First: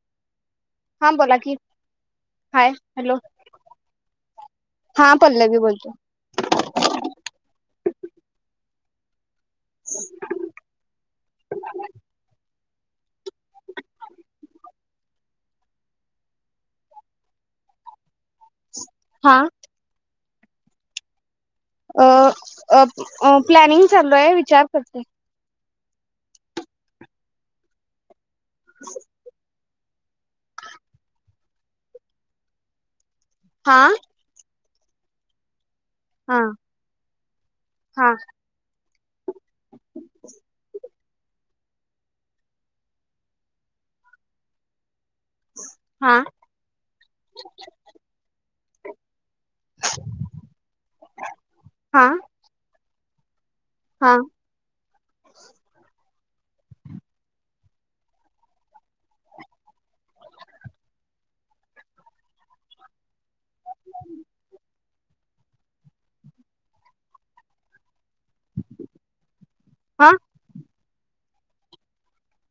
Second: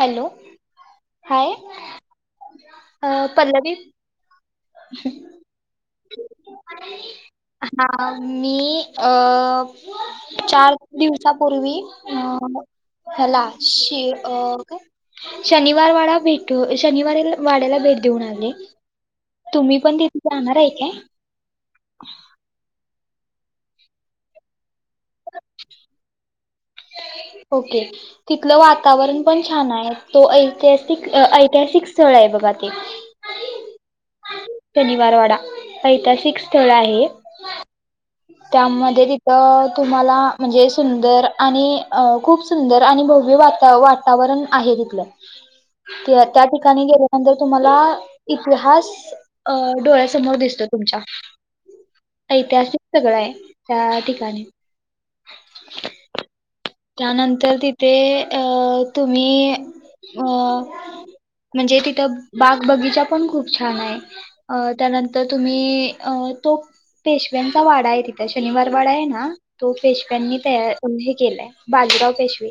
Hello हा बोला हाय कि हाय अ हॅलो पल्लवी हा पल्लवी बोलते हा चार दिवसापूर्वी अ हला शि अ का शनिवार वाडा भेटू, शनिवार वाड्याला भेट देऊन आले हा तुम्ही पण ती जाणार आहे काय अ अब अ प्लॅनिंग चालू आहे, विचार करते ओके तिथलं वातावरण पण छान आहे, तो ऐतिहासिक, ऐतिहासिक स्थळ आहे बघा ते हा शनिवार वाडा हा ऐतहासिक स्थळ आहे हा त्यामध्ये [unintelligible] अ तुम्हाला म्हणजे सुंदर आणि अ खूप सुंदर आणि भव्य वाता वातावरण आहे तिथलं. हा त्या त्या ठिकाणी गेल्यानंतर तुम्हाला इत लिहाश अ डोळ्यासमोर दिसतो तुमच्या हा ऐतिहासिक सगळं आहे. त्या हा ठिकाणी [unintelligible] त्यानंतर तिथे अ तुम्ही अ म्हणजे तिथं बाग बगिचा पण खूप छान आहे. अ त्यानंतर तुम्ही अ तो पेशव्यांचा वाडा आहे तित त्या शनिवार वाडा आहे ना? तो हा पेशव्यानी तयार [unintelligible] केलाय. बाजीराव पेशवे.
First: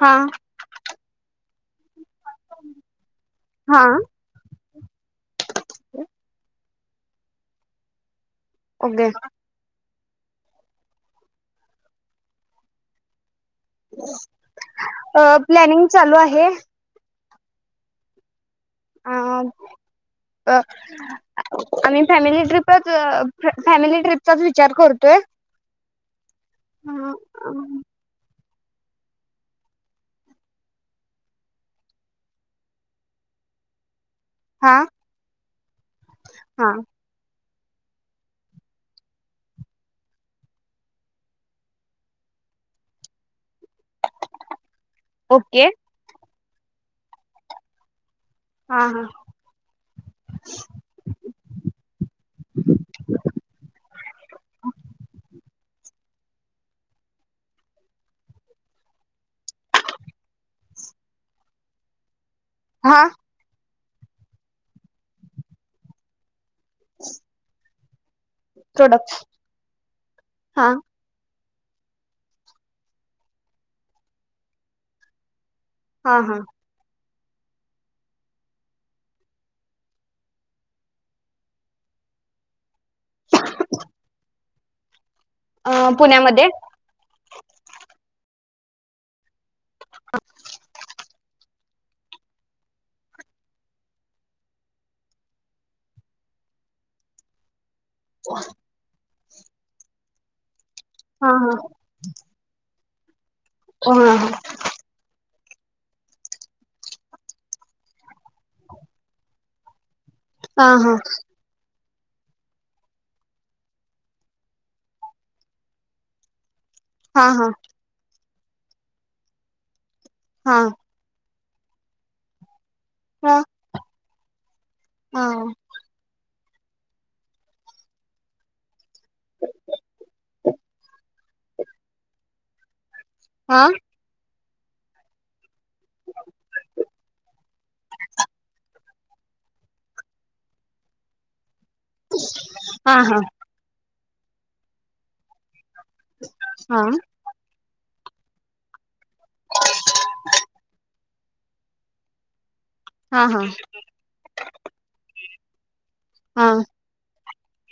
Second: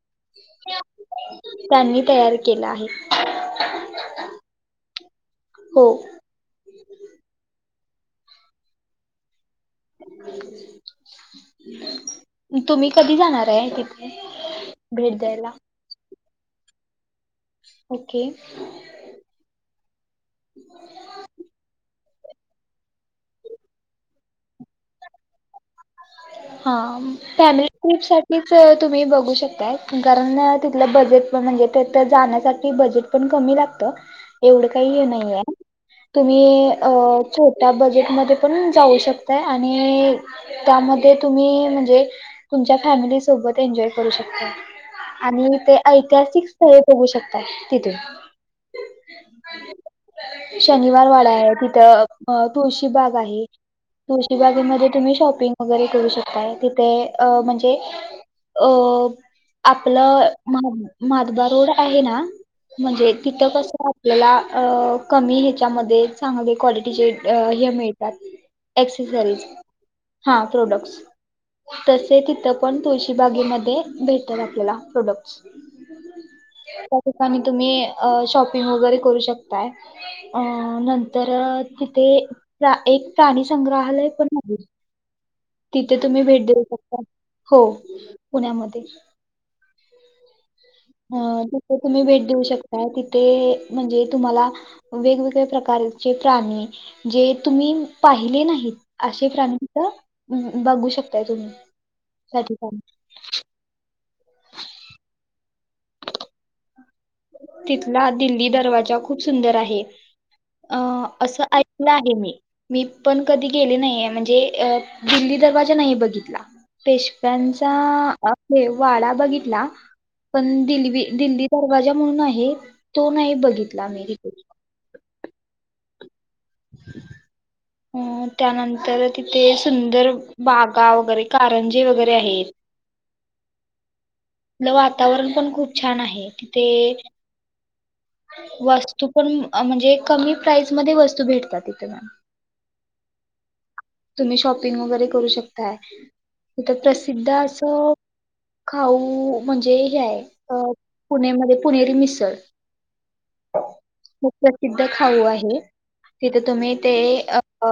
हा [unintelligible] त्यांनी तयार केला आहे. हा हो. [unintelligible] तुम्ही कधी जाणार? आहे तिथे भेट अ द्यायला प्लॅनिंग चालू आहे. ओके. अ अं आम्ही फॅमिली ट्रिपचं फॅमिली ट्रिपचाच विचार करतोय. हा फॅमिली ट्रिप साठी ट्रीपच तुम्ही बघू शकताय. कारण तिथलं बजेट पण म्हणजे तिथे, जाण्यासाठी बजेट पण कमी लागत. एवढं हा काही नाहीय. तुम्ही हा अ छोट त्या बजेटमध्ये पण जाऊ शकतय आणि त्यामध्ये तुम्ही म्हणजे तुमच्या फॅमिली सोबत एंजॉय करू शकताय. आणि ओके ते ऐतिहासिक बघू शकताय. तिथून हा हा शनिवार वाडा आहे तिथ, तुळशीबाग आहे. तुळशीबाग मधे तुम्ही शॉपिंग करू शकताय. तिथे म्हणजे अ आपलं माधवा रोड आहे ना? हा म्हणजे तिथं कसं आपल्याला अ कमी ह्याच्यामध्ये चांगले क्वालिटीचे हे मिळ त्यात प्रोडक्ट एक्सेसरीज हा प्रोडक्ट्स. तसे तिथं पण तुळशीबागेमध्ये, भेटतात आपल्याला प्रोडक्ट्स. हा हा त्या ठिकाणी तुम्ही, शॉपिंग वगैरे करू शकताय. अ नंतर तिथे प्रा एक प्राणी संग्रहालय पण आहे. तिथे तुम्ही पुण्यामध्ये भेट देऊ शकता. हो पुण्यामध्ये. ह अ तिथे तुम्ही भेट देऊ शकताय तिथे, म्हणजे तुम्हाला वेगवेगळ्या प्रकारचे प्राणी. जे तुम्ही पाहिले नाहीत अश- प्राणी तीथ बघू शकताय हा हा तुम्ही हा ह तिथला दिल्ली, दरवाजा खूप सुंदर आहे. हा अ हा असं ए आहे मी मी पण कधी गेले नाहीये, म्हणजे अ दिल्ली दरवाजा नाही बघितला. हा हा पेशव्यांचा... अ ते वाडा बघितला. पण दिल्वी दिल्ली. वाजा म्हणून आहे. तो नाही हा बघितला मी रिपोट. हा [inaudible] अ त्यानंतर तिथे सुंदर बागा वगैरे कारंजे वगैरे आहेत. आ तिथलं वातावरण पण खूप छान आहे तिथे वस्तू पण अ म्हणजे कमी प्राईस मध्ये वस्तू भेटतात तिथे. [unintelligible] हा हा. तुम्ही शॉपिंग वगैरे करू शक ताय. तिथ हा प्रसिद्ध अस तर खाऊ वू म्हणजे हे आय [unintelligible] पुणेमध्ये पुणेरी मिसळ. हा हा खूप प्रसिद्ध खाऊ आहे. होय. तिथं हा तुम्ही ते अ अ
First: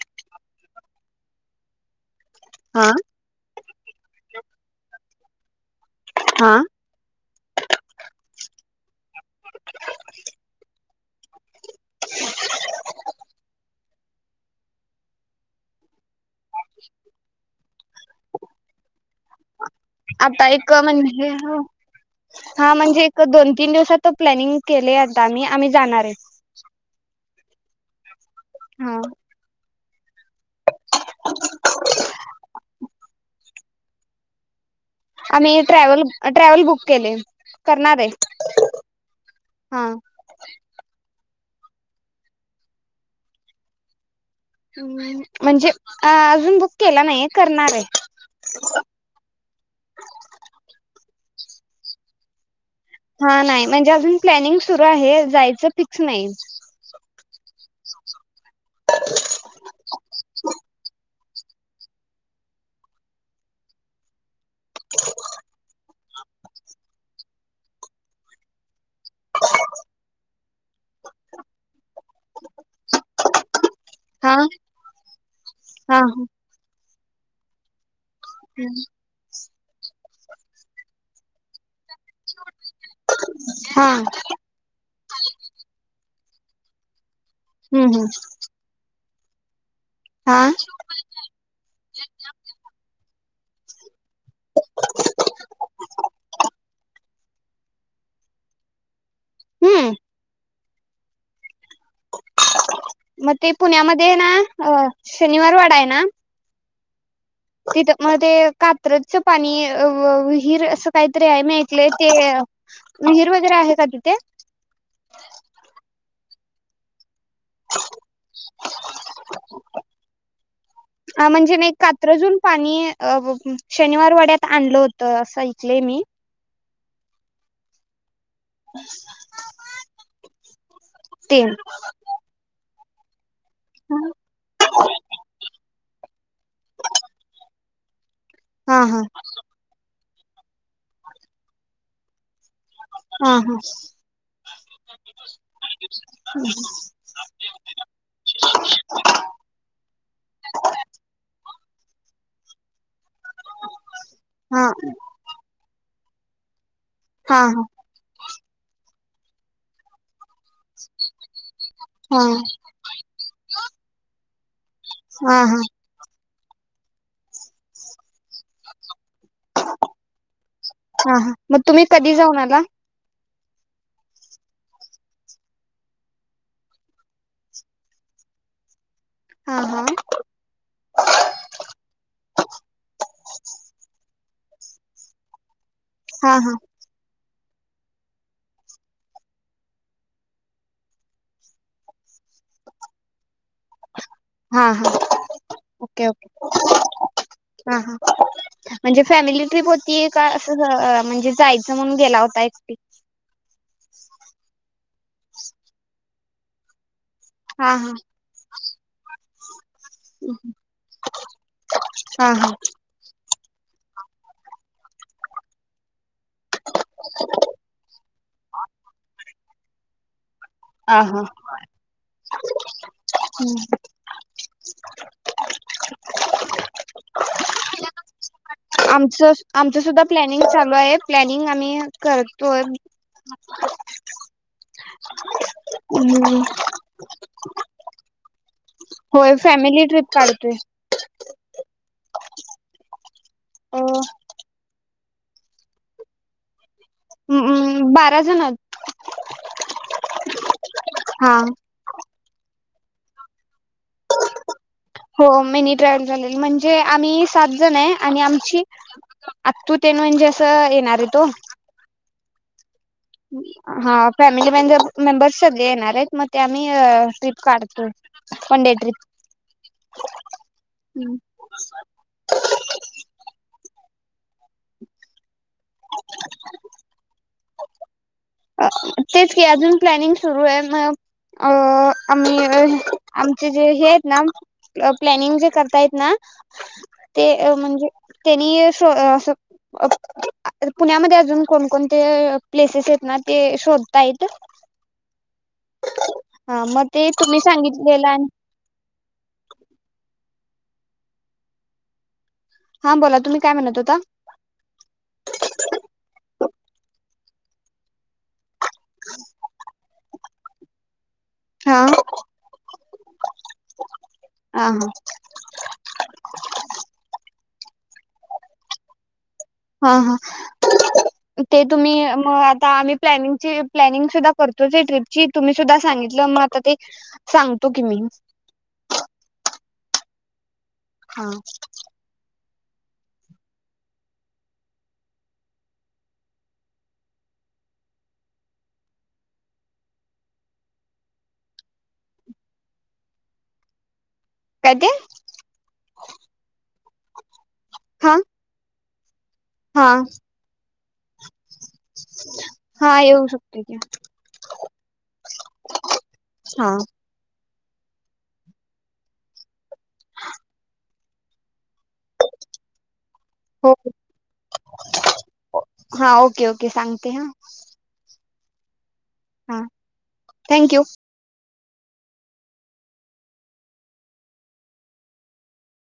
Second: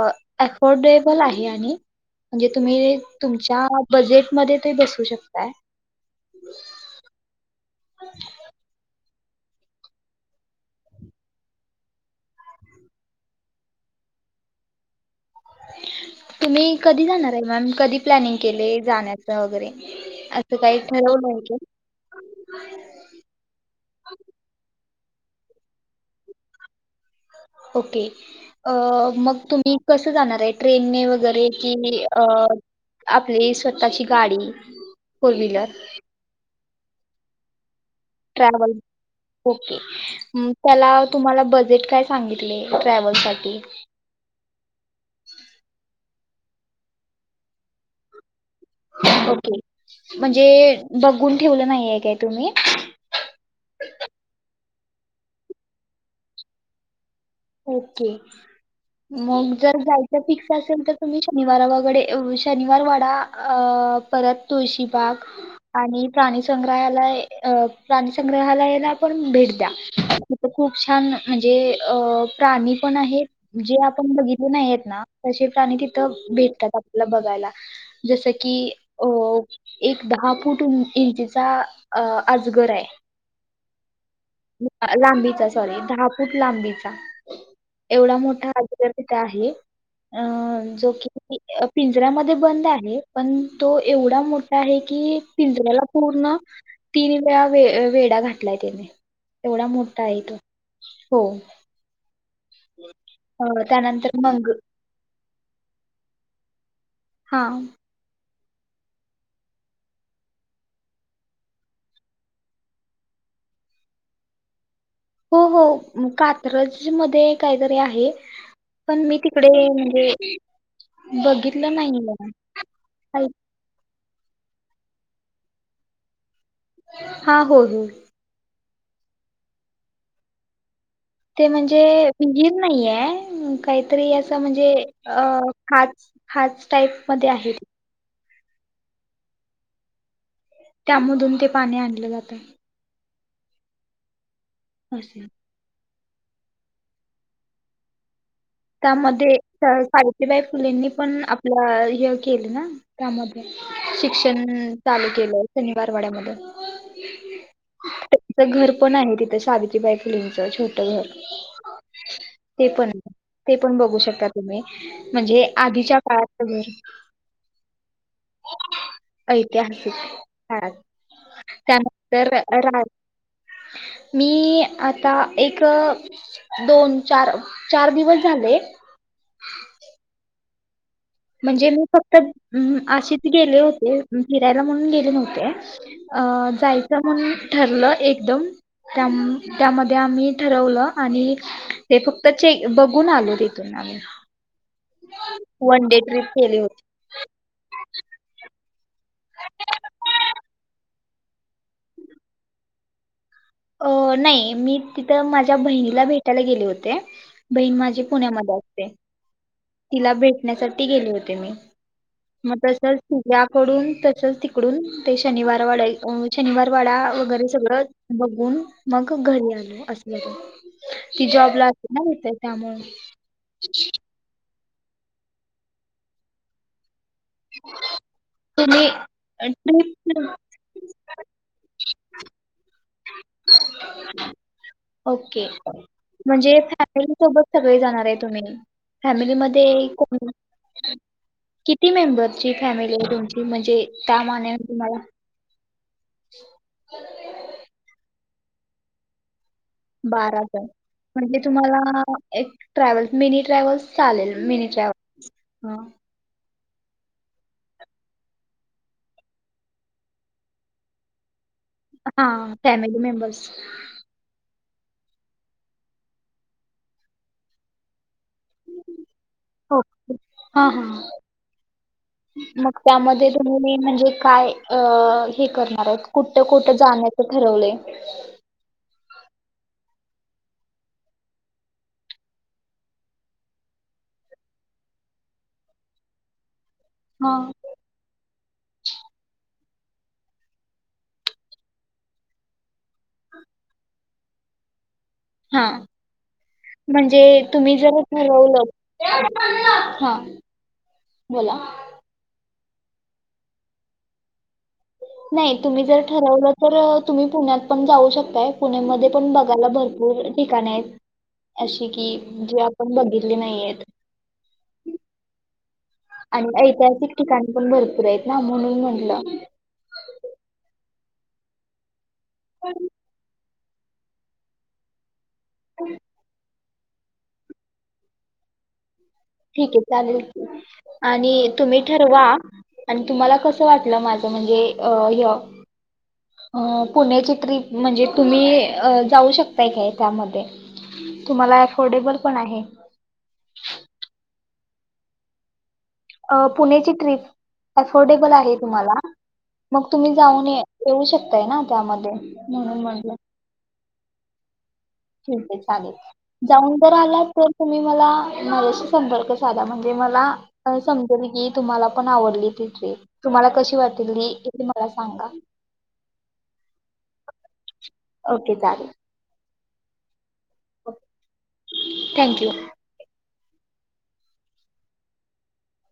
एकॉर्डेड बल आहे आणि म्हणजे हा तुम्ही तुमच्या बजेटमध्ये ते बसवू शकताय. हां. [inaudible] [unintelligible] तुम्ही कधी जाणार आहे मॅम? कधी प्लनिंग केलय जाण्याचं वगैरे? आता असं एक काही म्हणजे ठरवलं आहे का हं हा म्हणजे एक, दोन, तीन दिवसात प्लॅनिंग केलय आज. अता आम्ही-आम्ही जाणारचं. ओके. अ मग तुम्ही कसं जाणार आहे? ट्रेन ने वगैरे कि? अ आपली स्वतःची गाडी फोर आम्ही व्हीलर ट्रॅव्हल-ट्रॅव्हल बुक केले. करणार आहे ट्रॅव्हल ओके. हा अं त्याला तुम्हाला बजेट काय सांगितले, ट्रॅव्हल साठी? म्हणजे अ अजून, बुक केला नाही करणार आहे. ओके, म्हणजे बघून ठेवलं नाहीये काय तुम्ही? हा नाही म्हणजे अजून प्लॅनिंग सुरू आहे, जायचं फिक्स नाही. ओके, मग जर जायच फिक्स असेल तर तुम्ही निवारा वगेडे शनिवार वाडा, अ परत तुळशीबाग, आणि प्राणीसंग्रहालय, अ प्राणीसंग्रहालयाला पण भेट द्या तिथ खूप छान म्हणजे अ प्राणी पण आहेत, जे आपण हा बघितले नाही आहेत ना तसे प्राणी हा तिथं भेटतात. बघायला. जसं की अ एक दहा फूट इंचचा अ आजगर आहे. हा लांबीचा सॉरी, दहा फूट लांबीचा. हम्म हम्म एवढा मोठा आजगर तिथं आहे. अ हा जो कि पिंजऱ्यामध्ये बंद आहे. पण तो एवढा मोठा आहे. की पिंजऱ्याला पूर्ण तीन वेळा वे वेडा घातलाय. त्याने येवढा हम्म मोठा आहे तो. हो मग अ, ते पुण्यामध्ये त्यानंतर ना मंग अ शनिवार वाडा आहे. ना हा तिथं म ते कात्रचं पाणी विहीर असं काहीतरी आहे. मी आइकलयं ते विहीर वगैरे आहे. का तिथे हो हो कात्रज मध्ये काहीतरी आहे. पण मी तिकडे म्हणजे म्हणजे बघितलं नाही. कात्रजून ड्यात आणल होत. असं ऐकले मी. हा हो हो [unintelligible] ते म्हणजे विहीर, नाहीये. काहीतरी असं म्हणजे अ खाच खाच टाईपमध्ये आहे. हा हा त्यामधून ते पाणी आणलं जातं. हा हा असं [unintelligible] हम् हम् त्यामध्ये सावित्रीबाई फुलेंनी पण आप ल्या हे केली ना. त्यामध्ये शिक्षण हा चालू केलं. शनिवारवाड्यामध्ये. हा हा. तिथे घर पण आहे, तिथं शावित्रीबाई फुलेन चा छोटं घर हा ते पण ते पण बघू शक का तुम्ही हा म्हणजे, हा आधीच्या काळात त घर ऐतिहासिक हाय, हा हा मग तुम्ही कधी त्यानंतर जाऊन आला राज मी आता एक, दोन, चार, चार दिवस झाले. हा हा. म्हणजे मी फक्त आशिच गेले होते फिरायला, म्हणून गेले नव्हते. अ हा हा जायचा म्हण ठरलं एकदम त्याम त्यामध्ये आम्ही ठरवलं आणि ते फक्त चे बघून आलो ते. [unintelligible] हा हा one day okay trip okay केली होती. हा हा म्हणजे फॅमिली ट्रिप होती का असंच अ म्हणजे जायचं म्हणून गेला होता एकटी. अ नाही मी तिथं माझ्या बहिणीला भेट टायला गेले होते. हा बहीण हा माझी पुण्यामध्ये असते. तिला भेटण्यासाठी गेले होते मी, हा हा मग तसचं ती याकडून तसचं तिकडून ते शनिवार वाडा ओय शनिवार वाडा वगैरे सगळं बघून मग घरी आले. असलं तर हा हा ती जॉब ला नाही येतेय त्यामुळे [inaudible] ह [unintelligible] आमचं आमचं सुद्धा प्लॅनिंग चालू आहे प्लॅनिंग आम्ही करतोय. ओके म्हणजे फॅमिली सोबत सगळे जाणार आहे तुम्ही? होय फॅमिलीमध्ये फॅमिली ट्रिप कोण? काढतोय किती मेंबर्? ची फॅमिली आहे तुमची? अ म्हणजे का मान तुम्हाला. ऊं ऊं बारा जण आहोत. बाराजन हा म्हणजे तुम्हाला एक ट्रॅव्हल्स मिनी ट्रॅव्हल्स. चालेल मिनी हो मिनी ट्रॅव्हल ट्राव्हल चालेल म्हणजे म्हणजे आम्ही सात जण आहे आणि आमची आत्तु तेन म्हणजे असं येणार येत हो. हां. फॅमिली मेंबर्स हा फॅमिली मेंबर. मेंबर्स सगळे येणार आहेत मग ते आम्ही ट्रिप काढतोय. वन डे ट्रिप हा हा मग त्यामध्ये तुम्ही मेन म्हणजे काय हे करणार आहेत कुठं कुठं जाण्याचं ठरवलंय? तेच की अजून प्लॅनिंग सुरू आहे. मग अं आम्ही आमचे जे हे आहेत ना प्लॅनिंग जे करतायेत ना हां ते म्हणजे त्यांनी असं पुण्यामध्ये अजून कोणकोणते प्लेसेस आहेत ना. ते शोधता येत हा हा मग ते म्हणजे तुम्ही जर सांगितलेलं ठरवलं हां बोला. हा बोला तुम्ही काय म्हणत होता? नाही तुम्ही जर ठरवलं तर तुम्ही पुण्यात पण जाऊ शकताय. पुणे मध्ये पण बघायला भरपूर ठिकाण आहे. हा अशी कि जे आपण बघितले नाहीये. हा हा आणि ऐतिहासिक ठिकाण पण भरपूर आहेत ना म्हणून म्हटलं हां हां ते तुम्ही हो आता आम्ही प्लॅनिंगची प्लॅनिंग सुद्धा करतोच आहे ट्रिप जी तुम्ही सुद्धा सांगितलं मग आता ते सांगतो कि मी ठीक आहे चालेल. हा आणि तुम्ही ठरवा आणि तुम्हाला कसं वाटलं माझ म्हणजे अ य पुण्याची ट्रिप म्हणजे तुम्ही जाऊ शकताय का त्यामध्ये? तुम्हाला अफोर्डेबल पण आहे. काय ते? अ पुण्याची ट्रिप हा अफोर्डेबल आहे तुम्हाला हा मग तुम्ही जाऊन ये येऊ शकताय ना त्यामध्ये म्हणून हा म्हटलं येऊ शकते की ठीक आहे चालेल हा जाऊन तर आलात तर तुम्ही मला माझ्याशी संपर्क साधा म्हण ते मला [unintelligible] त्यांनी गीत तुम्हाला पण आवडली ती ट्रिप तुम्हाला हो कशी वाटली ती मला सांगा. हा ओके ओके सांगते हा ओके चालेल. हा थँक्यू थँक यू